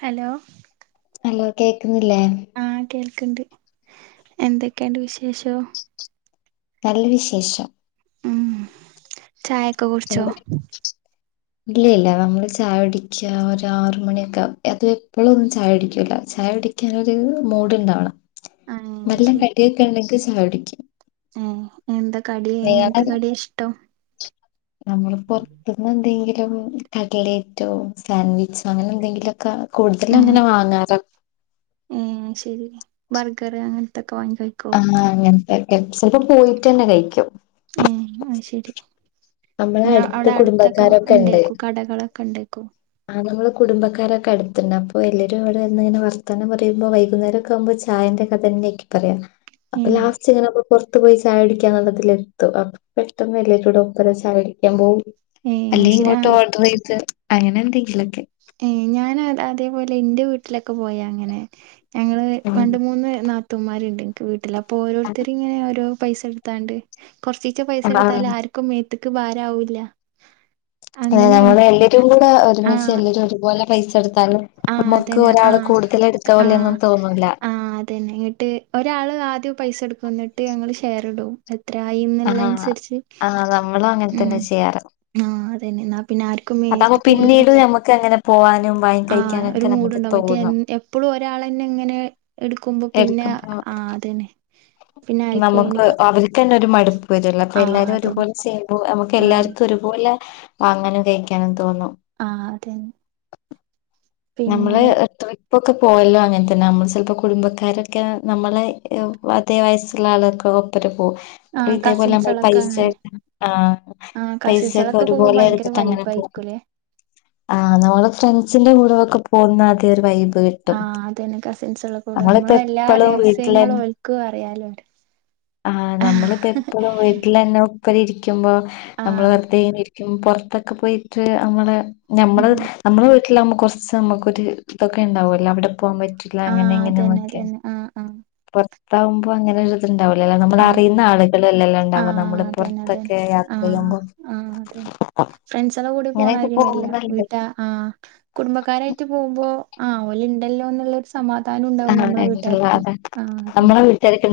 Hello hello കേക്കുന്നില്ലേ? ക്ക്‌ണ്ട് എന്തൊക്കെയണ്ട് വിശേഷോ? നല്ല വിശേഷം. ഉം ചായൊക്കെ കുടിച്ചോ? എന്താ ഇല്ല ഇല്ല, നമ്മള് ചായ കുടിക്കുക ഒരാറു മണിയൊക്കാവും അതെപ്പളുവൊന്നും ചായകുടിക്ക്യേല ചായ ചായുടിക്കാനൊരു മൂഡ്ണ്ടാവണം ആഹ് നല്ല കടിയൊക്കെ ഉണ്ടെങ്കിൽ ചായുടിക്കും. ഏ എന്താ കടി, എങ്ങനത്തെ കടിയ ഇഷ്ടം? നമ്മള് പൊറത്തുന്ന് എന്തെങ്കിലും കട്ലേറ്റോ സാൻഡ്വിച്ചോ അങ്ങനെ എന്തെങ്കിലുഒക്കെ കൂടുതലും അങ്ങനെ വാങ്ങാറാ. ഏ ശരി ബർഗറ് അങ്ങനത്തൊക്കെ വാങ്ങി വെക്കുവോ? കെഫ് സി ഒക്കെ പോയിട്ടന്നെ കഴിക്കും. ഏ അത് ശരി. നമ്മളെ പിന്നെ അടുത്ത അവിടെ അടുത്തൊക്കെ കുടുംബക്കാരൊക്കെ ണ്ടേക്കും കടകളൊക്കെണ്ടേക്കും. ആ നമ്മള് കുടുംബക്കാരൊക്കെ അടുത്തുണ്ട് അപ്പോ എല്ലരുംവിടെരുന്നങ്ങന വർത്താനം പറയുമ്പോ വൈകുന്നേരം ഒക്കാകുമ്പോ ചായ ന്റെ കഥന്നെയാരിക്കും പറയാ അപ്പൊ ഏഹ് ലാസ്റ്റിങ്ങനെ പുറത്തു പോയി ചായ കുടിക്കന്നൊള്ളതിൽ എത്തും അപ്പൊ പെട്ടെന്ന് എല്ലേരൂടെ ഒപ്പര ചായുടിക്കാൻ പോകും. ഏഹ് അല്ലെ അത് ശരി ഇങ്ങോട്ട് ആഹ് ഓഡറ് ചെയ്ത് അങ്ങനെ എന്തെങ്കിലൊക്കെ. ഏ ഞാൻ അ അതേപോലെ ഇന്റെ വീട്ടിലൊക്കെ പോയ അങ്ങനെയാ. ഞങ്ങള് ഉം രണ്ട് മൂന്ന് നാത്തൂന്മാരുണ്ട് എൻക്ക് വീട്ടില് അപ്പൊ ഓരോരുത്തർ ഇങ്ങനെ ഓരോ പൈസ എടുത്താണ്ട് കൊറച്ചീച്ചേ പൈസ ആഹ് എടുത്താലാർക്കും മേത്തക്ക് ഭാരാവില്ല. അത നമ്മള് എല്ലരും കൂടെ ഒരുമിച്ച് എല്ലരും ഒരുപോലെ പൈസ എടുത്ത് ആ അതന്നെ ആ ആ പോലെയൊന്നും തോന്നൂല ആ അതന്നെ എന്നിട്ട് ഒരാള് ആദ്യം പൈസ എടുക്കുന്നിട്ട് ഞങ്ങള് ഷെയർ ഇടും. ആഹ് എത്രായിന്നുള്ളനുസരിച്ച് ആഹ് നമ്മളും അങ്ങനെ ഉം തന്നെ ആ അതന്നെ എന്നാ പിന്നെ ആരും അതാമ്പ പിന്നീട് ഞമ്മക്ക് അ ങ്ങനെ പോവാനും വാങ്ങി കഴിക്കാനും ആഹ് ഒരു മൂഡുണ്ടാവും മറ്റേ എപ്പളും ഒരാളന്നെങ്ങനെ എടുക്കുമ്പോ പിന്നെ എടുക്കുമ്പോ ആ അതന്നെ പിന്നെ നമുക്ക്, ആയിക്കോയിനിക്ക അവർക്കന്നെ ഒരു മടുപ്പ് വരുല്ലേ അപ്പൊ ആഹ് എല്ലാരും അതന്നെ ഒരുപോലെ ചെയ്യുമ്പോ നമുക്ക് ആഹ് എല്ലാർക്കും ഒരുപോലെ വാങ്ങാനും കഴിക്കാനും തോന്നും. ആ അതന്നെ. നമ്മള് പിന്നെ എടുത്ത്വെയ് ഇപ്പൊക്കെ പോയല്ലോ അങ്ങനെ തന്നെ, നമ്മൾ ചെലപ്പോ കുടുംബക്കാരൊക്കെ നമ്മളെ അതേ വയസ്സുള്ള ആളുകൾക്ക ഓപ്പര പോ അപ്പ ആഹ് ഇതേപോലെ നമ്മള് കസിൻസളൊക്കെ പൈസ അങ്ങനെ ആ പൈസൊക്കെ ഒരുപോലെ വച്ചട്ട് അങ്ങനെ പോം. ആക്കലേ ആ് നമ്മള് ഫ്രണ്ട്സിന്റെ കൂടെൊക്കെ പോകുന്ന അത ഒരു വൈബി ആഹ അതന്നെ കസിൻസള്ള കൂടെ നമ്മള നമ്മളിപ്പോ എല്ലാ എപ്പളും വീട്ടിലെ രഹസ്യങ്ങളും ഒൽക്ക അറിയാലോര് ആഹ് നമ്മളിപ്പോ ഇപ്പഴ വീട്ടിൽ തന്നെ ഇപ്പരി ഇരിക്കുമ്പോ നമ്മള് ആഹ് വെറുതെ ഇനെ ഇരിക്കുമ്പ പുൊറത്തൊക്കെ പോയിട്ട് നമ്മള് നമ്മുടെ ഉം നമ്മുടെ വീട്ടിലാവകുമ്പോൾ കുറച്ച് നമുക്കൊരു ഇതൊക്കെ ഉണ്ടാവല്ല അവിടെ പോൻ പില്ല അങ്ങനെ ആഹ് ഇങ്ങനെ അതന്നെ നോക്ക അതന്നെ ആഹ് ആഹ് പുൊറത്താാവുമ്പോ അങ്ങനെണ്ട ല്ല നമ്മൾ ആഹ് അറിയുന്ന ആളുകളൾല്ലാംല്ലാം ഉണ്ടാവ ആഹ് നമ്മള് അതന്നെ അതന്നെ പുറത്തൊക്കെ യാത്ര ചെയ്യുമ്പോ ഫ്രണ്ട്സടെ കൂടി അങ്ങനെയൊക്കെ പോണാര് വല്ല പോകുമ്പോ നല്ല വീട്ട ആ കുടുംബ ക്കാരായിട്ട് പോകുമ്പോ ആ അവഓല ഉണ്ടല്ലോ എന്നുള്ള സമാധാനം ഉണ്ടാവും ഞമ്മളെ രസാ വീട്ടുകാക്ക് ആഹ അതന്നെ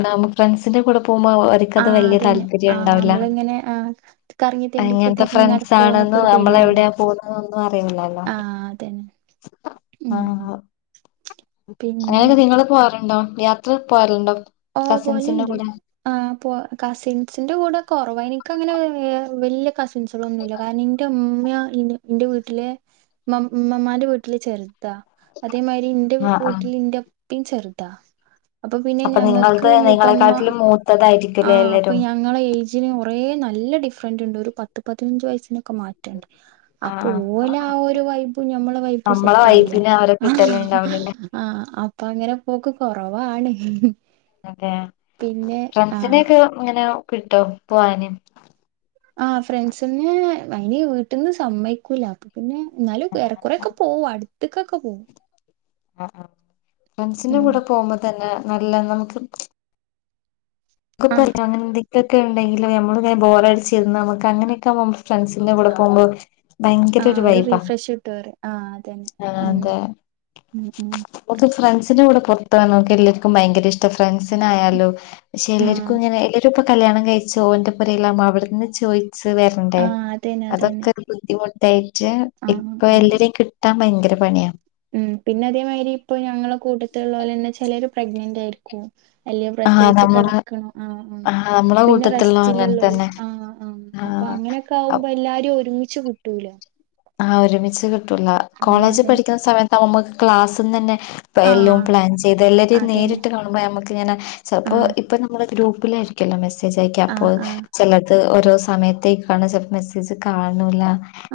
ന ഫ്രണ്ട്സിന്റെ [unintelligible] അവരിക്കത് ആഹ് വലിയ അതന്നെ താല്പര്യം ആഹ് ഉണ്ടാവില്ല നമ്മളിങ്ങനെ ആഹ് കറങ്ങി തെണ്ടിയൊക്കെ അങ്ങനത്തെ തിരിഞ്ഞ് നടക്കുവോ ഫ്രണ്ട്സാണ് എന്നൊക്കെ ഒരു [unintelligible] നമ്മള് പേടിയൊക്കെ ഉണ്ടോ എവിടെയാ പോന്നതൊന്നും അറില്ലല്ലോ ആഹ് അതന്നെ ഉം ആഹ് ആഹ് പിന്നെ അങ്ങനെയൊക്കെ നിങ്ങൾ പോവാറുണ്ടോ യാത്ര പോവാറുണ്ടോ ഓ കസിൻസിന്റെ പോവലുണ്ട് കൂടെ ആ പോ കസിൻസിന്റെ കൂടെ കുറവാ എനിക്ക് അങ്ങനെ വലിയ കസിൻസുകള് ഒന്നുമില്ല കാരണം എന്റെ ഉ [unintelligible] എന്റെ വീട്ടിലെ ഉമ്മമ്മാന്റെ വീട്ടില ചേർന്നു [unintelligible] അതേമാതിരി എന്റെ ആഹ് ആഹ് വീട്ടിൽ എന്റെ ഉപ്പേം ചെറുതാ അപ്പൊ പിന്നെ ഞങ്ങ [unintelligible] നിങ്ങളെക്കാട്ടിൽ മൂത്ത ആ അപ്പൊ ഞങ്ങള ഏജിന് ഒ കുറെ നല്ല ഡിഫറെൻറ് ഉണ്ട് ഒരു പത്ത് പതിനഞ്ച് വയസ്സിനൊക്കെ മാറ്റണ്ട് അപ്പൊ ആഹ് ഓലെ ആ ആഹ് ഒരു വൈ്പും ഞമ്മളെ വൈ്പും നമ്മളെ സെറ്റ് ആവില്ല വൈബിന് അവരെ ആ കിട്ടലുണ്ടാവില്ലല്ലേ ആഹ് അപ്പൊ അങ്ങനെ പോക്ക് കൊറവാണ് അതെ പിന്നെ ആഹ് ഫ്രണ്ട്സിനെക്കെ ഇങ്ങനെ കിട്ടോ പോവാനു ആ ഫ്രണ്ട്സ്നെ അങ്ങനെ വീട്ടിൽന്ന് സമ്മയിക്കൂല അപ്പൊ പിന്നെ എന്നാലും ഏറെക്കുറെ ഒക്കെ പോവും അടുത്തക്കൊക്കെ പോവും ആ ഫ്രണ്ട്സിന്റെ ഉം കൂടെ പോകുമ്പോ തന്നെ നല്ല നമുക്ക് ആഹ് [unintelligible] എന്തൊക്കൊക്കെ ഉണ്ടെങ്കില് നമ്മള് ബോർ അടിച്ചിരുന്ന നമക്ക് അങ്ങനൊക്കെ ഫ്രണ്ട്സിന്റെ കൂടെ പോകുമ്പോ ഭയങ്കര ഒരു വൈബ റീഫ്രഷ് കിട്ടും പറയും ആഹ് അതന്നെ ആ ഉം അതെ ഉം ഉം മറ്റേ ഫ്രണ്ട്സിന്റെ കൂടെ പോ ഇപ്പ നമ്മക്ക് എല്ലാവർക്കും ഭയങ്കര ഇഷ്ട ഫ്രണ്ട്സിന ആയാലും പക്ഷെ ആഹ് എല്ലർക്കും ഇങ്ങനെ എല്ലർക്കും കല്യാണം കഴിച്ചു ഓന്റെ ഒപ്പരമില്ല അവിടുന്ന് ചോദിച്ചച്ച് വരണ്ടേ ആഹ് അതന്നെ അതൊക്കെ അതന്നെ ഒരു ബുദ്ധിമു കായിട്ട് ആഹ് ഇപ്പൊ ആഹ് എല്ലരെയും കിട്ടാൻ ഭയങ്കര പണിയാ ഉം പിന്നെ അതേമാതിരി ഇപ്പൊ ഞങ്ങളെ കൂട്ടത്തിലുള്ള പോലെ തന്നെ ചിലർ പ്രഗ്നന്റ് ആയിരിക്കും എല്ലാം ആഹ് പ്രസവിച്ചു നമ്മളെ കിടക്കണം ആ ആ ആഹ് നമ്മളെ പിന്നെ കൂട്ടത്തിലുള്ള അങ്ങനെ റെസ്റ്റിലുള്ളോര് തന്നെ ആ ആ അപ്പൊ അങ്ങനെയൊക്കെ ആഹ് ആകുമ്പോ എല്ലാരും ഒരുമി ച് കിട്ടൂല ആഹ് ഒരുമിച്ച് കിട്ടൂല ആഹ് കോളേജ് അതന്നെ പഠിക്കുന്ന സമയത്ത് നമ്മക്ക് ക്ലാസ്സിന്ന് തന്നെ എല്ലാം ആഹ് പ്ലാൻ ചെയ്ത് എല്ലാരും അതന്നെ നേരിട്ട് കാണുമ്പോ നമ്മുക്കിങ്ങനെ ചപ്പോ ആഹ് ഇപ്പൊ നമ്മള് ഗ്രൂപ്പിലായിരിക്കല്ലോ മെസ്സേജ് അ യക്ക അപ്പോ ആഹ് ആഹ് ചിലത് ഓരോ സമയത്തേക്കണേൽ ചിലപ്പ മെസ്സേജ് കാണില്ല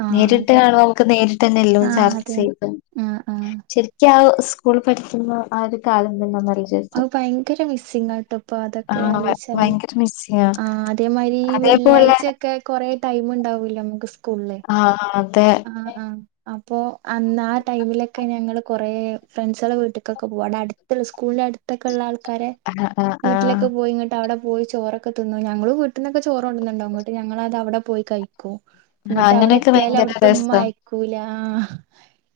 ആഹ് നേരെ അതെ [unintelligible] നമുക്ക് നേരിട്ട് തന്നെല്ലാം ആഹ് ചർച്ച അതന്നെ ചെയ്ത് ആഹ് ആഹ് ശരിക്ക സ്കൂൾ പഠിക്കുന്ന ആ ഒരു കാലം തന്നെ മ അ ഭയങ്കര മിസ്സിങ് ആട്ടോ ഇപ്പൊ അതൊക്കെ ആഹ് ആലോചിച്ചാല് ഭയങ്കര മിസ്സിങ്ങാ ആ അതേമാതിരി അതേപോലെ വെള്ളിയാഴ്ചൊക്കെ കൊറെേ ടൈം ഉണ്ടാവൂലെ നമുക്ക് സ് ആഹ് ആ ആ ആ ഓ അപ്പോൾ അന്ന് ആ ടൈമിലൊക്കെ ഞങ്ങൾ കുറേ ഫ്രണ്ട്സടെ വീട്ടക്കൊക്കെ പോകണ് അടുത്തുള്ള സ്കൂളിറെ അടു- ഒറ്റയ്ക്കുള്ള ആൾക്കാരെ ആഹ് ആഹ് ആഹ് വീട്ടിലൊക്കെ പോയി ഇങ്ങോട്ട് അവിടെ പോയി ചോറൊക്കെ തിന്നു ഞങ്ങള് വീട്ടന്നൊക്കെ ചോറ് കൊണ്ടുന്നുണ്ടാകും ഞങ്ങളത് അവിടെ പോയി കയ് എന്നിട്ട് അവിടെ അങ്ങനെയൊക്കെ എത്തിയാലും ഭയങ്കര അവിടു ഉമ്മ രസാ അയക്കൂല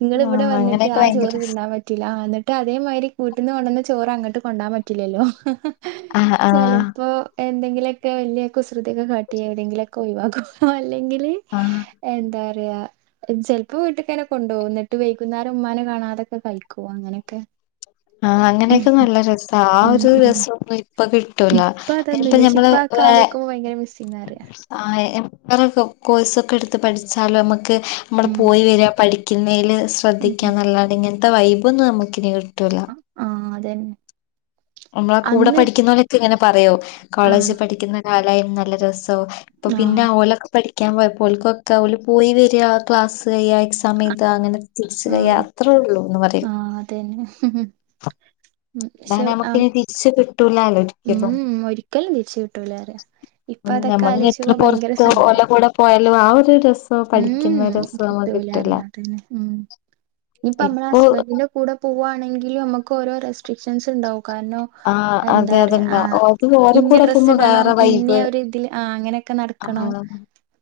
നിങ്ങിവിടെ ആഹ് വന്നിട്ട് അങ്ങനെയൊക്കെ ആ ഭയങ്കര ചോറ് രസ തിന്നാൻ പറ്റില്ല എന്നിട്ട് അതേ [unintelligible] വീട്ടിന്ന് കൊണ്ടന്ന ചോറ് അങ്ങോട്ട് കൊണ്ടാൻ പറ്റില്ലല്ലോ ആഹ് ആഹ് ചെലപ്പോ എന്തെങ്കിലുക്കെ വലിയ കുസൃതിയൊക്കെ കാട്ടി എവിടെങ്കിലൊക്കെ ഒഴിവാക്കും അല്ലെങ്കില് ആഹ് എന്താ പറയാ ചിലപ്പോ വീട്ടൊക്കെന്നെ കൊണ്ടപോകും എന്നിട്ട് വൈകുന്നരം ഉമ്മാനെ കാണാതൊക്കെ കഴിക്കോ അങ്ങനെയൊക്കെ ശബ്ദം ക്ലിയർ അല്ല ആ അങ്ങനെയൊക്കെ നല്ല രസ ആ ഒരു ഉം രസം ഒന്നും ഇപ്പൊ കിട്ടൂല ഇപ്പ അതിപ്പ അതൊന്നുല്ല പക്ഷെ ഞമ്മള് ഇപ്പ ആ കാലിക്കുമ്പോ ഭയങ്കര മിസ്സിംഗാ പറയാ ആ എത്ര കോഴ്സൊക്കെ എടുത്ത് പഠിച്ചാലും നമ്മക്ക് ക്ക് നമ്മള് ഉം പോയി വരിക പഠിക്കുന്നതിൽ ഉം ശ്രദ്ധിക്കാം എന്നല്ലാതെ ഇങ്ങനത്തെ വൈബൊന്നും നമുക്കില്ല ആ അതന്നെ നമ്മളാ കൂടെ അന്ന് പഠിക്കുന്നലൊക്കെ ഇങ്ങനെ പറയോ കോളേജ് ആഹ് പഠിക്കുന്ന കാലായും നല്ല രസ ഇപ്പൊ പിന്നെ ആഹ് ഓലലൊക്കെ പഠിക്കാൻ പോയപ്പോൾക്കൊക്കെ അവ പോയി വരിക ക്ലാസ് ക സമയത്ത് അങ്ങനെ തിരിച്ച് വരിക ആഹ് അത്രേ ഉള്ളൂന്ന് പറയും ആഹ് അതന്നെ ഉം അ പക്ഷെ ആഹ് നമ്മുക്കിനി തിരിച്ച് കിട്ടൂലല്ലോരിക്കലും ഉം ഒരിക്കലും തിരിച്ച് കിട്ടൂല പറയാ ഇപ്പൊ ഉം അതൊക്കെ ഞമ്മള് എത്ര ആലോചിച്ചുമ്പോ ഭയങ്കര പൊറത്ത് ഓല സങ്കടാ കൂടെ പോയാലും ആ ഒരു രസ രസവും ഉം പഠിക്കുന്ന രസം നമുക്ക് കിട്ടില്ല ഇപ്പൊ നമ്മള് ഹസ്ബന്റിന്റെ കൂടെ പോവുകവാണെങ്കിലും നമ്മുക്ക് ഓരോ ര സ്ട്രിക്ഷൻസ് ഉണ്ടാവും ആഹ് എന്താ അതെ പറ അതെന്താ അത് ഓരെ ഇന്ന കൂടെ ഡ്രസ്സ് പോകുമ്പോ ഇടണം വേറെ ഇന്ന വൈബ് ആ അങ്ങനെയൊക്കെ ആഹ് നടക്കണം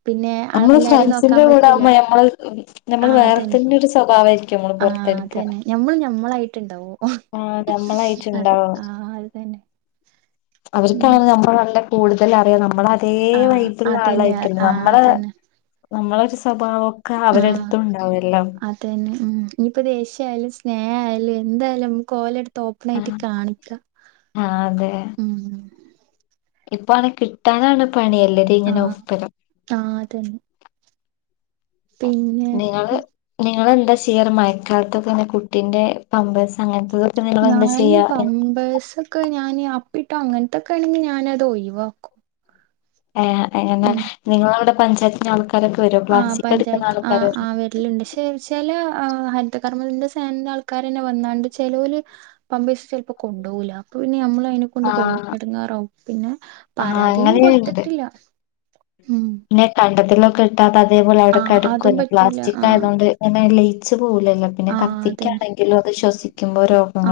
പിന്നെ എല്ലാരെയും നോക്കാൻ അച്ഛൻറെ പറ്റൂല കൂടൊകുമ്പോ നമ്മള് ആ നമ്മള് അതന്നെ വേറത്തന്നെ ഒരു സ്വഭാവമായിരിക്കും ആ അതന്നെ ഞമ്മള് ഞമ്മളായിട്ടുണ്ടാവോ ആഹ് അതെ നമ്മളായിട്ടുണ്ടാവും ആ അതന്നെ ഉം അവർക്കാണ് നമ്മൾ നല്ല കൂടുതൽ അറിയാം നമ്മള് അതേ ആ വൈബിലുള്ള അതന്നെ ആ ആളായിരിക്കണം നമ്മളെ അതന്നെ നമ്മളൊരു സ്വഭാവൊക്കെ ആ അവരടുത്തും ഉണ്ടാവുമല്ലോ അതന്നെ ഇനിയിപ്പ ദേഷ്യയാലും സ്നേഹം ആയാലും എന്തായാലും നമുക്ക് ഓലടുത്തു ഓപ്പൺ ആയിട്ട് ആഹ് കാണിക്ക ഉം ഇപ്പൊ ആണെ കിട്ടാനാണ് പണി എല്ലരം ആ ഇങ്ങനെ ഒപ്പരം ആ അതന്നെ പിന്നെ നിങ്ങള് നിങ്ങളെന്താ ചെയ്യാറ് മഴക്കാലത്തൊക്കെന്നെ കുട്ടീന്റെ പാമ്പേഴ്സ് അങ്ങനെ ഞാനീ പാമ്പേഴ്സൊക്കെ ഞാന് അപ്പിട്ടാ അങ്ങനെ അതൊക്കെ ആണെങ്കി ഞാന അത് ഒഴിവാക്കും എങ്ങനെ ഉം നിങ്ങളവിടെ പഞ്ചായത്തിൽ ആൾക് ആ പഞ്ചായത്ത് ആ ആ വരലുണ്ട് ചില ഹരിതകർമ്മന്റെ സേന ആൾക്കാര്ന്നെ വന്നാണ്ട് ചിലൊരു പമ്പേഴ്സ് ചിലപ്പോ കൊണ്ടുപോകില്ല അപ്പ പിന്നെ നമ്മ കൊണ്ട് ആഹ് ഇടങ്ങേറാവും പിന്നെ ആഹ് പരാതിയൊന്നും അങ്ങനെയുണ്ട് കൊടുത്തിട്ടില്ല ഉം പിന്നെ കണ്ടത്തിലൊക്കെ ഇട്ടാത്ത അതേപോലെ ആ അതും അവിടെക്കെടക്കുലൊ പറ്റൂല പ്ലാസ്റ്റിക് ആ ആയതൊണ്ട് അങ്ങനെ പോവില്ലല്ലോ പിന്നെ ആ അതന്നെ കത്തിക്കാണെങ്കിലും അത് ശ്വസിക്കുമ്പോ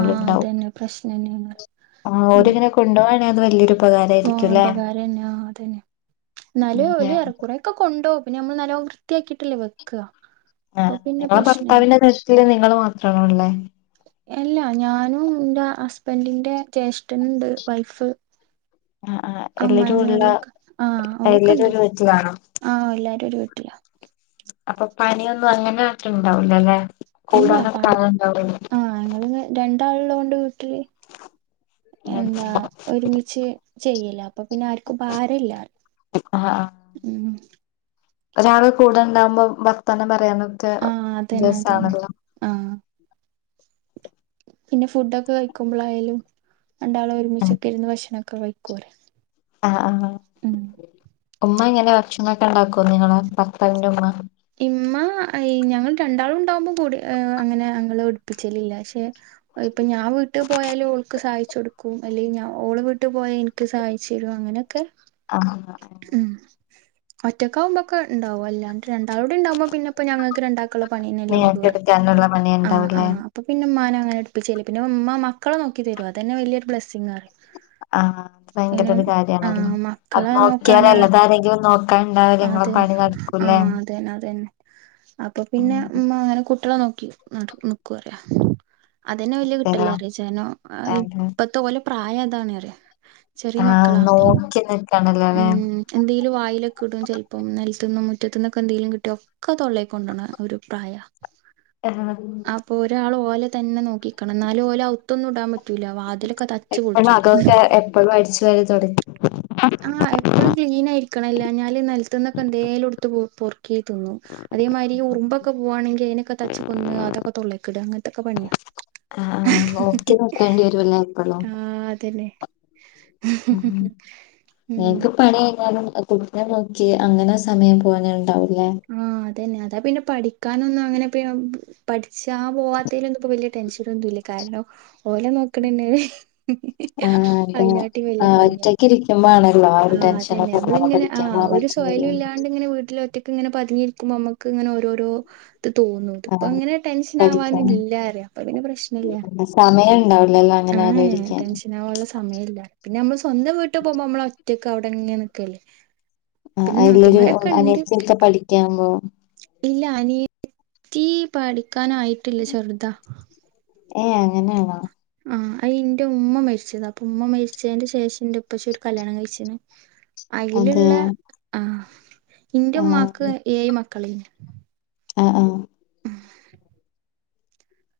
ആ അതന്നെ പ്രശ്നം തന്നെയാണ് ആ ഓരിങ്ങനെ കൊണ്ടുപോവാണെ അത് വലിയൊരു ഓ ഉപകാരായിരിക്കുംല്ലേ ഉപകാരംന്നെ ആ അതന്നെ എന്നാല് അതെ ഓല് ഏറെക്കുറെക്കെ കൊണ്ട്പോവും പിന്നെ നമ്മൾ നല്ലം വൃത്തിയാക്കിയിട്ടല്ലേ വെക്കുക ആ അപ്പൊ പിന്നെ നിങ്ങള് പ്രശ്നല്ല ഭർത്താവിന്റെ നിങ്ങള് മാത്രമാണള്ളേ അല്ലാ ഞാനും എന്റെ ഹസ്ബൻഡിന്റെ ജ്യേഷ്ഠന്ണ്ട് വൈഫ് ആഹ് ആഹ് എല്ലരും അമ്മായിമ്മ ഉള്ള ഓലൊക്കെ ആ ഓലൊക്കെ എല്ലാരും ഉണ്ട് ഒരു വീട്ടിലാണോ ആ എല്ലാരും ഒരു വീട്ടില അപ്പൊ പണിയൊന്നും അങ്ങനെ അത്ര ഉണ്ടാവൂലല്ലേ ഇല്ല പണി ആ ങ്ങള് രൺ ണ്ടാൾള്ള കൊണ്ട് വീട്ടില് എന്താ ഒരുമിച്ച് ചെയ്യ്ല അപ്പൊ പിന്നെ ആർക്കും ഭാരയില്ല ആഹ് ആഹ് ഒരാള് കൂടെണ്ടാവുമ്പോ വർത്താനം പറയാനും റ്റേ ആഹ് അതന്നെ അതന്നെ രസാണല്ലോ ആഹ് പിന്നെ ഫുഡൊക്കെ കഴിക്കുമ്പോളായാലും രണ്ടാളും ഒരുമിച്ചൊക്കെ ഇരുന്ന് ഭക്ഷണ വൊക്കെ കഴിക്കൂലെ ആ ആ ഉമ്മ ഇങ്ങനെ ഭക്ഷണവൊക്കെ ണ്ടാക്കുവോ നിങ്ങളെ ഭത്താവിന്റെ ഉമ്മ ഇമ്മ ഞങ്ങൾ രണ്ടാളും ഉണ്ടാവുമ്പോ കൂടി അങ്ങനെ അങ്ങളെ ഉഠിപ്പിച്ചലില്ല പക്ഷേ ഇപ്പൊ ഞാൻ വീട്ട് പോയാലും ഓൾക്ക് സഹായി ച്ചു കൊടുക്കും അല്ലെങ്കി ഞാൻ ഓളെ വീട്ട് പോയാ എനിക്ക് സഹായിച്ചു തരും അങ്ങനെയൊക്കെ ആ അ ഉം ഒറ്റക്കാവുമ്പോക്കെ ഇണ്ടാവും അല്ലാണ്ട് രണ്ടാള്ളൂടിണ്ടാവുമ്പോ പിന്നെ പ്പ ഞങ്ങക്ക് രണ്ടാക്കുള്ള പണീനല്ലെള്ളൂ നിങ്ങൾക്ക് റയും എടുക്കാനുള്ള പണി ആ ആ ഉണ്ടാവൂലേ അപ്പൊ പിന്നെ ഉമ്മാനെ അങ്ങനെ എടുപ്പിച്ചിലെ പിന്നെ ഉമ്മ മക്കളെ നോക്കി തരും അതന്നെ വലിയൊരു ബ്ലസ്സിങ്ങാ ആഹ് അത് ഭയങ്കര പിന്നെ ഒരു ആ കാര്യാണല്ലോ അത് മക്കളെ നോക്കാന നോക്കിയാലല്ലേ അതാരെങ്കിലും നോക്കാണ്ടാവൂല ഇങ്ങളെ അത് ന്നെ പണി ആ നടക്കൂലേ അത് ന്നെ അത് ന്നെ അപ്പൊ പിന്നെ ഉം ഉമ്മ അങ്ങനെ കു ട്ടിളെ നോക്കി നട നിക്കുറയ അതന്നെ വല്ല്യ അതെയോ കിട്ടല അറിയ ജാനു അതെ ഇപ്പത്തെ ഓലെ പ്രായം അതാണ് പറയ ചെറിയ ആഹ് മക്കളാ നോക്കി മ് നിക്കണല്ലോല്ലേ എന്തെലും വാ ഇലെക്കിടും ചെൽപ്പം നെലത്തുന്നും മുറ്റത്തുന്നൊക്കെ എന്തെലും കിട്ടിയ ഒക്കെ തൊള്ളെകാെണ്ടാേണ ഒരു പ്രായ [unintelligible] പോലെ തന്നെ നോക്കിക്കണം ന്നാല് ഓല് ഔത്തൊന്നു ഇടാൻ പ പറ്റൂല വാതിലൊക്കെ തച്ചു എപ്പഴും പൊളിച്ചൂലേ അതൊക്കെ എപ്പഴും അടിച്ചു വാരി തൊടക്കും ആഹ് എപ്പളും ക്ലീൻ ആയിരിക്കണം ഇല്ലാഞ്ഞാല് ക്കെ തോന്നു അതേമാരി ഈ ഉറുമ്പൊക്കെ പോവാണെങ്കിൽ അതിനൊക്കെ തച്ച്കൊന്ന് അതൊക്കെ തൊള്ളെയ്ക്കിടുവാ അങ്ങനത്തൊക്കെ പണിയാ ആഹ് നോക്കി നിക്കേണ്ടി വരൂല്ലേ എപ്പളും ആ അതന്നെ ഉം ഞങ്ങക്ക് പണി കഴിഞ്ഞാലും കുട്ടിനെ നോക്കി അങ്ങനെ സമയം പോവാനേ ഉണ്ടാവൂ ആ അതന്നെ അതാ പിന്നെ പഠി ക്കാനൊന്നും അങ്ങനെ പഠിച്ചാ പോവാത്തെലൊന്നും വലിയ ടെൻഷ നൊന്നുല്ല കാരണം ഓലേ നോ ക്കണേന്നെ ആഹ് അതെ അതിനായിട്ട് വലിയ ആഹ് പണിയാ ഒറ്റക്ക് ഇരിക്കുമ്പോ ആണല്ലോ ആ ഒരു അതന്നെ ടെൻഷനൊക്കെ മ്മള് ഉണ്ടാവാ ഇങ്ങനെ ആ പഠിക്കാൻ പോവാൻ ഒരു സോ പറ്റുന്നില്ല ല്യംല്ലാണ്ട് ഇങ്ങനെ വീട്ടില് ഒറ്റയ്ക്ക് ഇങ്ങനെ പതിഞ്ഞിരിക്കുമ്പോ മ്മക്ക് ഇങ്ങനെ ഓരോരോ ത് തോന്നൂ ഇത്പ്പൊ ആഹ് അങ്ങനെ ടെൻഷൻ പഠിക്കാൻ ആവാനില്ല അപ്പൊ പിന്നെ പ്രശ്നയില്ല സമയം ഉണ്ടാവില്ലല്ലോ അങ്ങനെ ആയെ ആലോചിക്കാൻ ടെൻഷൻ ആവാനുള്ള സമയില്ല പിന്നെ മ്മള് സ്വന്തം വീട്ട് പോവുമ്പോ മ്മള് റ്റൊക്കെ അവിടെങ്ങെ നിക്കല്ലേ ആ പിന്നെ അതിലൊരു നാത്തൂമാരൊക്കെ ഇണ്ട് [unintelligible] പഠിക്കാമ്പോ ഇല്ല അനിയത്തി പഠിക്കാനായിട്ടില്ല ചെറുതാണ് ഏ അങ്ങനെയാണോ ആ അയിന്റെ ഉമ്മ മരിച്ചീന്ന് അപ്പൊ ഉമ്മ മരിച്ചെന്റെ ശേഷം ന്റെ ഉപ്പച്ചി ഒരു കല്യാണം കഴിച്ചീണ് അയില്ള്ള അതെയോ ആ ന്റെ ആഹ് ഉമ്മാക്ക് ഏഴ് മക്കള് ആ ആ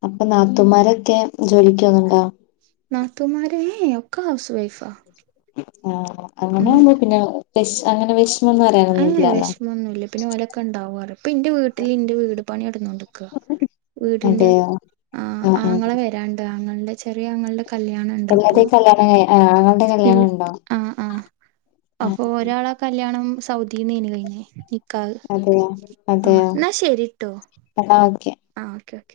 അപ്പം നാത്തൂമാരൊക്കെ ജോലിക്ക് പോകുന്നുണ്ടോ നാത്തൂമാരേ ഒക്കെ ഹൗസ് വൈഫാ ആ അങ്ങനെ ആവുമ്പോ പിന്നെ വെശ് അങ്ങനെ വെശ് ഏ വിഷമൊന്നൂല പിന്നെ ഓലൊക്കെ ണ്ടാവുറെ പ്പം ഇന്റെ വീട്ടില് ഇന്റെ വീട് പണി ടന്നോണ്ട്ക്ക വീടിന്റെ അതെയോ ആ ആഹ് ആങ്ങള ആഹ് വരാണ്ട് ആങ്ങൾടെ ചെറിയ ആങ്ങൾടെ എല്ലാർടെം കല്യാണം കഴി ആ ഇല്ല ആ ആ അപ്പൊ ആഹ് ഒരാളാ കല്യാ ണം സൗദിന്നേന് കഴിഞ്ഞേ കൽ അതെയോ ആഹ് അതെയോ എന്നാ ശരിട്ടോ എന്നാ ഓക്കെ ആ ഓക്കെ ഓക്കെ